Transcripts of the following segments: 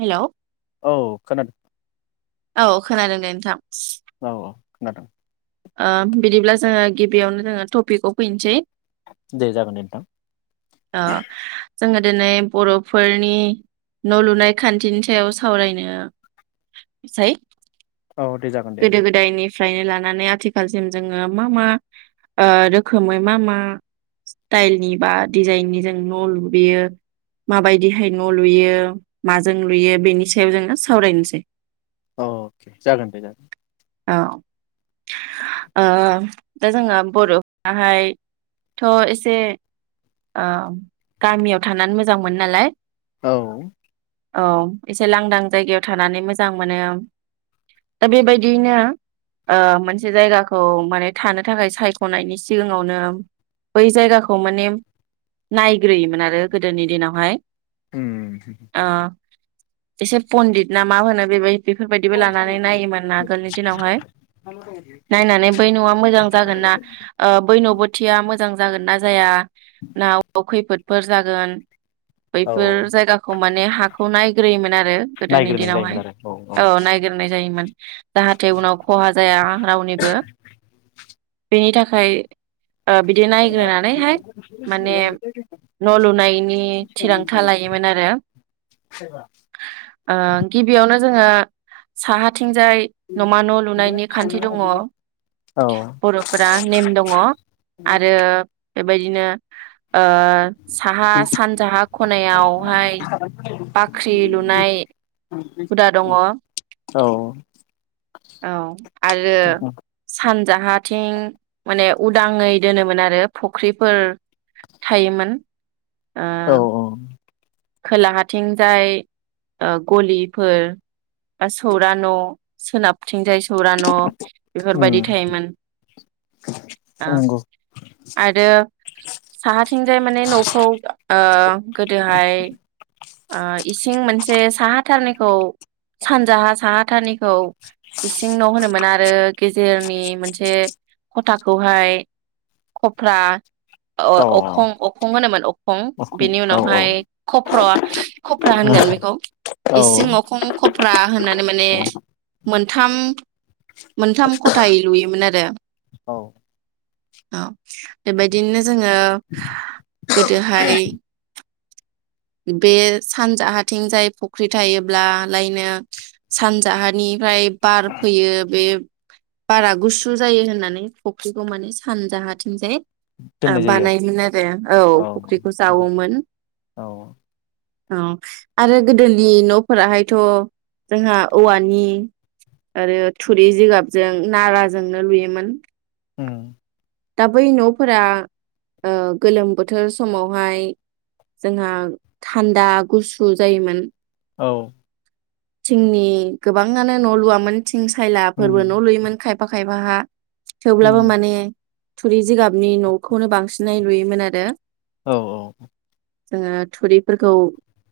Hello औ खोनादों? औ खोनादों दे नोंथां । औ औ । खोनादों ओ बिदिब्ला जोङो गिबियावनो जोङो टपिकआव फैनोसै दे जागोन दे नोंथां ओ । जोङो दिनै बरफोरनि न लुनाय खान्थिनि सायाव सावरायनोसै । औ दे जागोन दे नोंथां । फ्रायनो लानानै आथिखालसिम जोङो मा मा रोखोमै मा मा स्टाइलनि बा डिजाइननि जों न लुयो माबायदिहाय न लुयो माजों लुयो बेनि सायाव जोङो सावरायनोसै। अके जागोन दे जागोन । औ दा जोङो बरफ्राहायथ एसे औ गामियाव थानानै मोजां मोनो नालाय औ । औ एसे लांदां जायगायाव थानानै मोजां मोनो दा बेबायदियैनो मोनसे जायगाखौ माने थानो थाखाय सायख नायनि सिगाङावनो बै जायगाखौ माने नायग्रोयोमोन आरो गोदोनि दिनावहाय उम । ओ एसे पणडित ना मा होनो बेबायदि बेफोरबायदिबो लानानै नायोमोन आगोलनि दिनावहाय नायनानै बै न'आ मोजां जागोन ना बै न' बोथिया मोजां जागोन ना जाया ना खैफोदफोर जागोन औ बैफोर जायगाखौ माने हाखौ नायग्रोयोमोन आरो गोदोनि नायग्रोनाय जायोमोन दिनावहाय आरो औ नायग्रोनाय जायोमोन जाहाथे उनाव खहा जाया रावनिबो बेनि थाखाय बिदि नायग्रोनानैहाय न' लुनायनि थिरांथा लायोमोन आरो गिबियावनो दा जोङो साहा थिंजाय न'मा न' लुनायनि खान्थि दङ औ बर'फोरा नेम दङ आरो बेबायदिनो ओ साहा सानजाहा खनायावहाय बाख्रि लुनाय हुदा दङ औ औ आरो सान जाहाथिं माने उदाङै दोनोमोन आरो फुख्रिफोर थायोमोन ओ औ औ खोलाहाथिंजाय गलिफोर बा सौरा न' सोनाब थिंजाय सौरा न' बेफोरबायाददि उम थायोमोन नंगौ आरो साहाथिंजाय माने न'खौ गोदोहाय इसिं मोनसे साहाथारनिखौ सानजाहा साहाथारनिखौ इसिं न' होनोमोन आरो गेजेर आनि मोनसे खथाखौहाय खफ्रा औ अखं अखं होनोमोन अखं बेनि औ उनावहाय खफ्र खफ्रा होनगोन बेखौ औ इसिं अखं खफ्रा होननानै माने मोनथाम मोनथाम खथायै लुयोमोन आरो औ औ बेबायदिनो जोङो गोदोहाय बे सानजाहाथिंजाय फुख्रि थायोब्ला लायनो सानजाहानिफ्राय बार फैयो बे बारा गुसु जायो होननानै फुख्रिखौ माने सानजाहाथिंजाय दोननाय जायो बानायोमोन आरो औ फुख्रिखौ जावोमोन औ औ आरो गोदोनि न'फोराहायथ' जोंहा औवानि आरो थुरि जिगाबजों नाराजोंनो लुयोमोन हो दा बै न'फोरा गोलोम बोथोर समावहाय जोंहा थान्दा गुसु जायोमोन औ जोंनि गोबाङानो न' लुवामोन थिं उम सायलाफोरबो न' लुयोमोन खायफा खायफा बहा थेवब्लाबो उम माने थुरि जिगाबनि न'खौनो बांसिनै नुयोमोन आरो। औ औ जोङो थुरिफोरखौ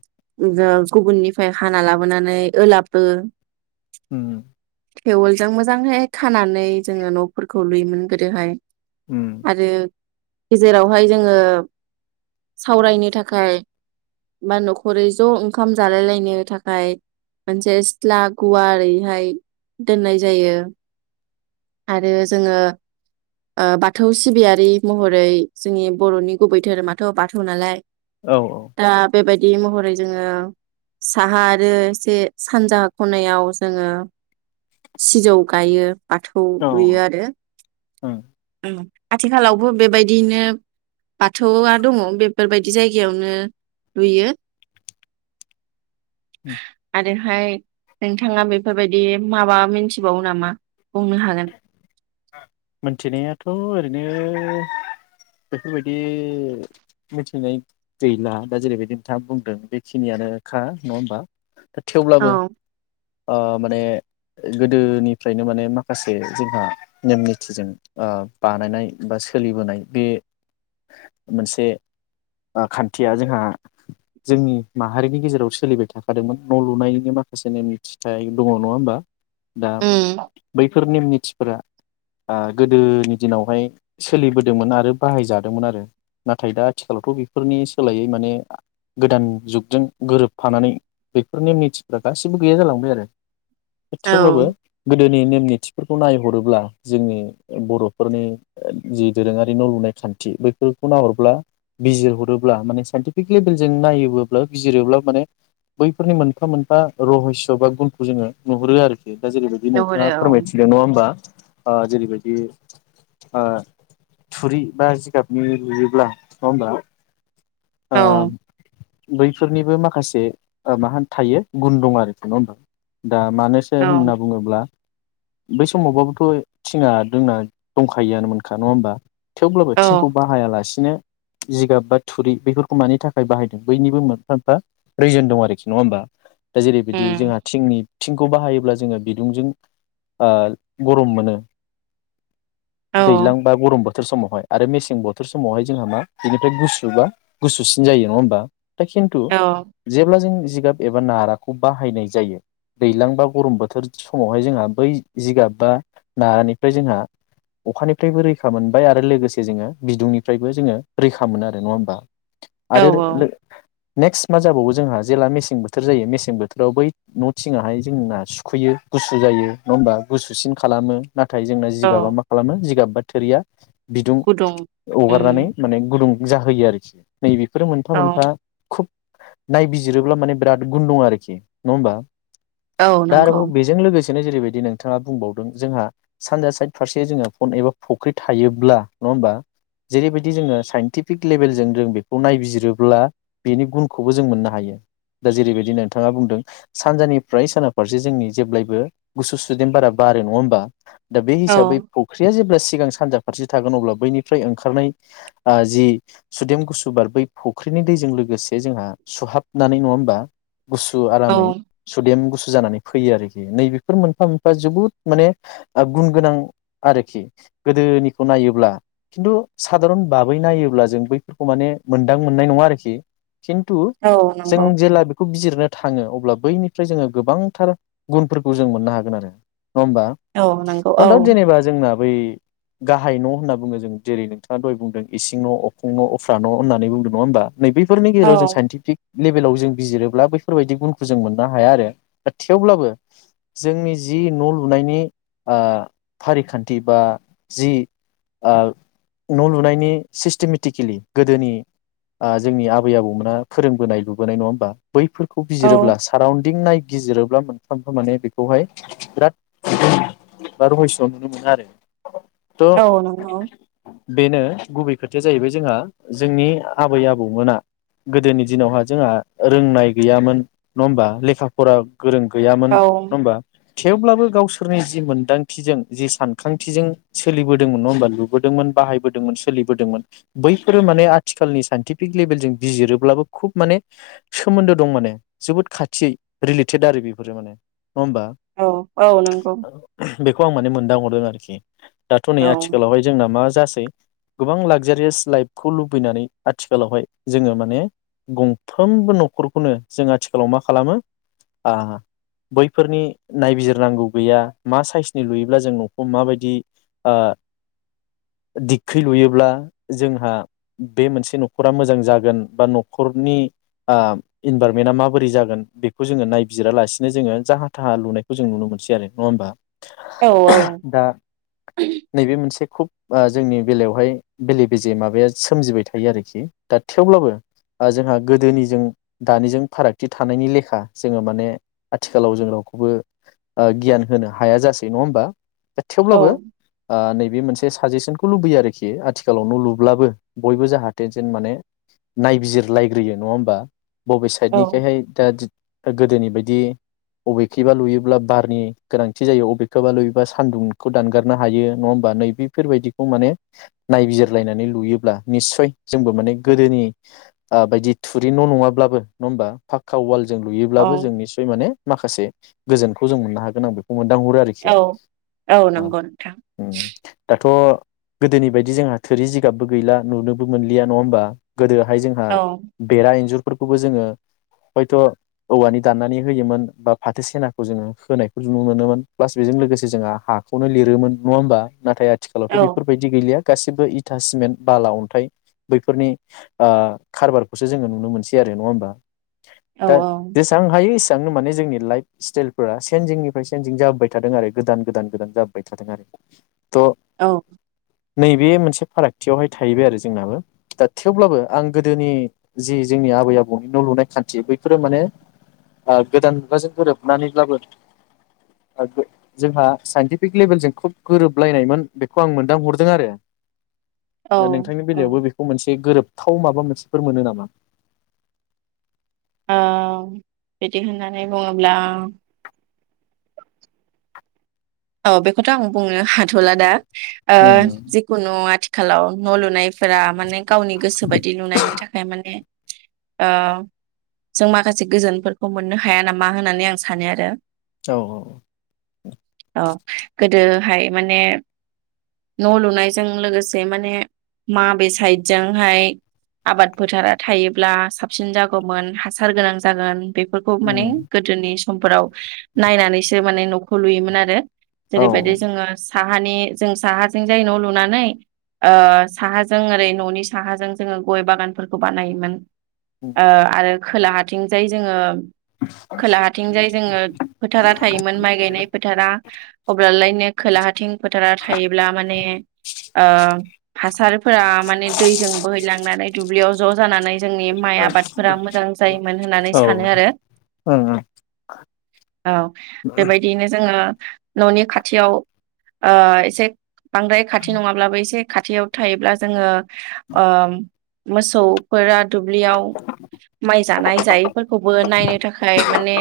[inaudible] गुबुननिफ्राय हाना लाबोनानै ओलाबबो उम थेवलजों मोजांहाय खानानै जोङो न'फोरखौ लुयोमोन गोदोहाय। उम आरो गेजेरावहाय जोङो सावरायनो थाखाय बा न'खरै ज' ओंखाम जालायलायनो थाखाय मोनसे सिथ्ला गुवार ओरैहाय दोननाय जायो। आरो जोङो बाथौ सिबियारि महरै जोंनि बर'नि गुबै धोरोमाथ' बाथौ नालाय औ औ दा बे बाइ बे महरै जोङो साहा आरो एसे सानजाहा खनायाव जोङो सिजौ गायो। बाथौ औ लुयो आरो उम [inaudible] आथिखालावबो बेबायदिनो बाथौआ दङ बेफोरबायदि बिदि जायगायावनो नुयो। [unintelligible] ओरैहाय नोंथाङा बेफोरबायदि माबा मिथिबावो नामा? बुंनो हागोन। मिथिनायाथ' ओरैनो बेफोरबायदि मिथिनाय गैला दा जेरैबायदि नोंथाङा बुंदों बेखिनियानोखा नङा होमबा। थेवब्लाबो औ ओ माने गोदोनिफ्रायनो माने माखासे जोंहा नेम निथिजों ओ बानायनाय बा सोलिबोनाय बे मोनसे खान्थिया जोंहा जोंनि माहारिनि गेजेराव सोलिबाय थाखादोंमोन न' लुनायनि माखासे नेम निथिथाय दङ नङा होमबा। दा उम बैफोरनिम निथिफोरा आ गोदोनि दिनावहाय सोलिबोदोंमोन आरो बाहायजादोंमोन आरो नाथाय दा आथिखालावथ' बेफोरनि सोलायै माने गोदान जुगजों गोरोबफानानै बेफोरनि मिथिफ्रा गासिबो गैया जालांबाय आरो। औ थेवब्लाबो गोदोनि नेम निथिफोरखौ नायहरोब्ला जोंनि बर'फोरनि जि दोरोङारि न' लुनाय खान्थि बैफोरखौ नाहरब्ला बिजिरहरोब्ला माने साइन्टिफिक लेभेलजों नायोबोब्ला बिजिरोब्ला माने बैफोरनि मोनफा मोनफा रहस' बा गुनखौ जोङो नुहरो आरोखि। दा जेरैबायदि नोंथाङा नुहुरो फोरमायथिदों नङा होमबा ओ जेरैबायदि ओ थुरि बा जिगाबनि लुयोब्ला नङा होमबा ओ औ बैफोरनिबो माखासे मा होन थायो गुन दं आरो नङा होनबा दा मानोसो औ होनना बुङोब्ला बै समावबाबोथ' थिङा दोंना दंखायोआनो मोनखा नङा होमबा? थेवब्लाबो औ थिंखौ बाहायालासिनो जिगाब बा थुरि बेफोरखौ मानि थाखाय बाहायदों बैनिबो मोनफा मोनफा रिजन दं आरोखि नङा होमबा। दा जेरैबायदि उम जोंहा थिंनि थिंखौ बाहायोब्ला जोङो बिदुंजों ओ गरम मोनो। औ दैज्लां बा गरम बोथोर बोथोर समावहाय आरो मेसें बोथोर समावहाय जोंहा मा बेनिफ्राय गुसु बा गुसुसिन जायो नङा होमबा। खिन्थु औ जेब्ला जों जिगाब एबा नाराखौ बाहायनाय जायो दैज्लां बा गरम बोथोर समावहाय जोंहा बै जिगाब बा नारानिफ्राय जोंहा अखानिफ्रायबो रैखा मोनबाय आरो लोगोसे जोङो बिदुंनिफ्रायबो जोङो रैखा मोनो आरो नङा होमबा। आरो औ [unintelligible] नेक्स्ट मा जाबावो जोंहा जेला मेसें बोथोर जायो मेसें बोथोराव बै न'थिङाहाय जोंना सुखैयो गुसु जायो नङा होमबा गुसुसिन खालामो। नाथाय जोंना औ जिगाबा मा खालामो जिगाब बा थुरिया बिदुं गुदुं उम हगारनानै माने गुदुं जाहोयो आरोखि। नैबे फोरो मोनफा औ मोनफा खुब नायबिजिरोब्ला माने बिराद गुन दं आरोखि नङा होमबा। औ दा नंगौ आरोबाव बेजों लोगोसे बेनो जेरैबायदि नोंथाङा बुंबावदों जोंहा सानजा साइद फारसे जोंहा फन एबा फुख्रि थायोब्ला नङा होमबा जेरैबायदि जोङो साइनटिफिक लेभेलजों जों बे खौ नायबिजिरोब्ला बेनि गुनखौबो जों मोननो हायो। दा जेरैबायदि नोंथाङा बुंदों सानजानिफ्राय साना फारसे जोंनि जेब्लायबो गुसु सुदेम बारा बारो नङा होमबा। दा बे औ हिसाबै फुख्रिया जे सिगां सानजा फारसे थागोन अब्ला बैनिफ्राय ओंखारनाय ओ जि सुदेम गु सु बार बै फुख्रिनि दैजों लोगोसे जोंहा सुहाबनानै नङा होमबा गुसु औ आरामै सुदेम गुसु जानानै फैयो आरोखि नैबेफोर मोनफा मोनफा जोबोद माने गुन गोनां आरोखि गोदोनिखौ नायोब्ला खिन्थु सादारन बाबै नायोब्ला जों बैफोरखौ माने मोनदां मोननाय नङा आरोखि। खिन्थु औ जों नंगौ जेला बे खौ बिजिरनो थाङो अब्ला बैनिफ्राय जोङो गोबांथार गुनफोरखौ जों मोननो हागोन आरो। नङा होमबा। औ नंगौ औ नडाउट जेनेबा जोंना बै गाहाय न' होनना बुङो जों जेरै नोंथाङा दहाय बुंदों इसिं न', अखुं न', उफ्रा न' होननानै बुंदों नङा होमबा। नैबेफोरनि औ गेजेराव जों साइन्टिफिक लेभेलाव जों बिजिरोब्ला बैफोरबायदि गुनखौ जों मोननो हाया आरो दा थेवब्लाबो जोंनि जि न' लुनायनि ओ फारिखान्थि बा ओ जि न' लुनायनि सिस्टेमेटिकेलि गोदोनि ओ जोंनि आबै आबौमोना फोरोंबोनाय लुबोनाय नङा होमबा बैफोरखौ औ बिजिरोब्ला साराउन्ड दिं नायगिजिरोब्ला मोनफा मोनफा माने बेखौहाय बिराद बा रहयस' नुनो मोनो आरो। थ' औ नंगौ। बेनो गुबै खोथाया जाहैबाय जोंहा जोंनि आबै आबौमोना गोदोनि दिनावहा जोंहा रोंनाय गैयामोन नङा होमबा लेखा फरा गोरों गैयामोन औ नङा होमबा थेवब्लाबो गावसोरनि जि मोनदांथिजों जि सानखांथिजों सोलिबोदोंमोन नङा होमबा लुबोदोंमोन बाहायबोदोंमोन सोलिबोदोंमोन बै बेफोरो माने आथिखालनि साइनटिफिक लेभेलजों बिजिरोब्लाबो खुब माने सोमोन्दो दं माने जोबोद खाथियै रिलेटेद आरो बेफोरो माने होमबा औ औ नंगौ। बेखौ आं माने मोनदां हरदों आरोखि दाथ' नै औ आथिखालावहाय जोंना मा जासै गोबां लागजारियास लाइफ खौ लुबैनानै आथिखालावहाय जोङो माने गंफ्रोमबो न'खरखौनो जों आथिखालाव मा खालामो बैफोरनि नायबिजिरनांगौ गैया मा साइसनि लुयोब्ला जों न'खौ माबायदि दिखै लुयोब्ला जोंहा। बे मोनसे न'खरा मोजां जागोन बा न'खरनि इनभाररमेन्टआ माबोरै जागोन बेखौ जोङो नायबिजिरालासिनो जोङो जाहा थाहा लुनायखौ जों नुनो मोनसै आरो नङा होमबा। औ औ दा नैबे मोनसे खुब जोंनि बेलायावहाय बेले बेजे माबाया सोमजिबाय थायो आरोखि दा थेवब्लाबो जोंहा गोदोनिजों दानिजों फारागथि थानायनि लेखा जोङो माने आथिखालाव जों रावखौबो गियान होनो हाया जासै नङा होमबा। दा थेवब्लाबो आ नैे बे मोनसे साजेसनखौ लुबयो आरोखि आथिखालाव न' लुब्लाबो बयबो जाहाथे जेनमाने नायबिजिरलायग्रोयो नङा होमबा। बबे साइडनिखायहाय दा गोदोनि बायदि बबेखेबा लुयोब्ला बारनि गोनांथि जायो बबेखबा लुयोबा सान्दुंखौ दानगारनो हायो नङा होमबा नैबेफोरबायदिखौ माने नायबिजिरलायनानै लुयोब्ला निसय जोंबो माने गोदोनि बायदि थुरि न' नङाब्लाबो नङा होमबा फाखक्का वाल जों औ लुयोब्लाबो जों निस्सय माने माखासे गोजोनखौ जों मोननो हागोन मोनदांहरो आरोखि औ औ नंगौ नोंथां थ' गोदोनि बायदि जोंहा थोरि जिगाबबो गैला। नुनोबो मोनलिया नङा होमबा। गोदोहाय जोंहा औ बेरा इन्जुर फोरफोरखौबो जोङो हयथ' औवानि दाननानै होयोमोन बा फाथो सेनाखौ जोङो होनायखौ नुनो मोनोमोन प्लास बेजों लोगोसे जोंहा हाखौनो लिरोमोन नङा होमबा नाथाय औ आथिखालावथ' बेफोरबायदि गैलिया गासैबो इथा सिमेन्ट बाला अन्थाइ बैफोरनि आ खारबारखौसो जोङो नुनो मोनसै आरो नङा होमबा। औ दा जेसां हायो ए थांनो माने जोंनि लाइफ स्टाइलफोरा सेेनजिंनिफ्राय सेनजिं जाबाय थादों आरो गोदान गोदान गोदान जाबाय थादों आरो। थ' औ नैबे मोनसे फाराग थियावहाय थाहैबाय आरो जोंनाबो दा थेवब्लाबो आं गोदोनि जि जोंनि आबै आबौनि न' लुनाय खान्थि बैफोरो माने गोदान मुगाजों गोरोबनानैब्लाबो जोंहा साइन्टिफिक लेभेलजों खोब गोरोबलायनायमोन बेखौ आं मोनदांहरदों आरो औ दा नोंथांनि औ बेलायावबो बेखौ मोनसे गोरोब थाव माबा मोनसेफोर मोनो नामा आ बिदि होननानै बुङोब्ला औ बेखौथ' आं बुंनो हाथ'ला दा ओ उम जिखुनु आथि आथिखालाव न' लुनायफोरा माने गावनि गोसो बायदि नुनायनि थाखाय माने आ जों माखासे गोजोनफोरखौ मोननो हाया नामा होननानै आं सानो आरो औ औ औ गोदोहाय माने न' लुनायजों लोगोसे माने माबे साइडजोंहाय आबाद फोथारा थायोब्ला साबसिन जागौमोन हासार गोनां जागोन बेफोरखौ माने उम गोदोनि समफोराव नायनानैसो माने न'खौ लुयोमोन आरो‌ [unintelligible] औ जेरैबायदि जोङो साहानि जों साहाजों जाय न' लुनानै ओ साहाजों ओरै न'नि साहाजों जोङो गय बागानफोरखौ बानायोमोन ओ आरो खोला हाथिंजाय जोङो खोलाहााथिंजाय जोङो फोथारा थायोमोन माइ गायनाय फोथारा अब्लालायनो खोलाहाथिं फोथारा थायोब्ला माने ओ‌ हासारफोरा माने दैजों बोहैलांनानै दुब्लियाव ज' जानानै जोंनि माइ आबादफोरा मोजां जायोमोन होननानै औ ओं सानो आरो ओं औ बेबायदियैनो जोङो न'नि खाथियाव ओ एसे बांद्राय खाथि नङाब्लाबो एसे खाथियाव थायोब्ला जोङो ओ मोसौफोरा दुब्लियाव माइ जानाय जायैफोरखौबो नायनो थाखाय माने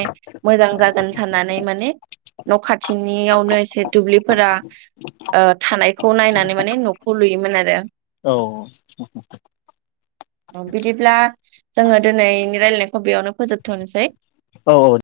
मोजां जागोन साननानै माने न' खा खाथिंनियावनो एसे दुब्लिफोरा ओ थानायखौ नायनानै माने न'खौ लुयोमोन आरो ओम बिदिब्ला। जोङो दिनै नि रायलायनायखौ बेयावनो फोजोबथ'नोसै। औ औ।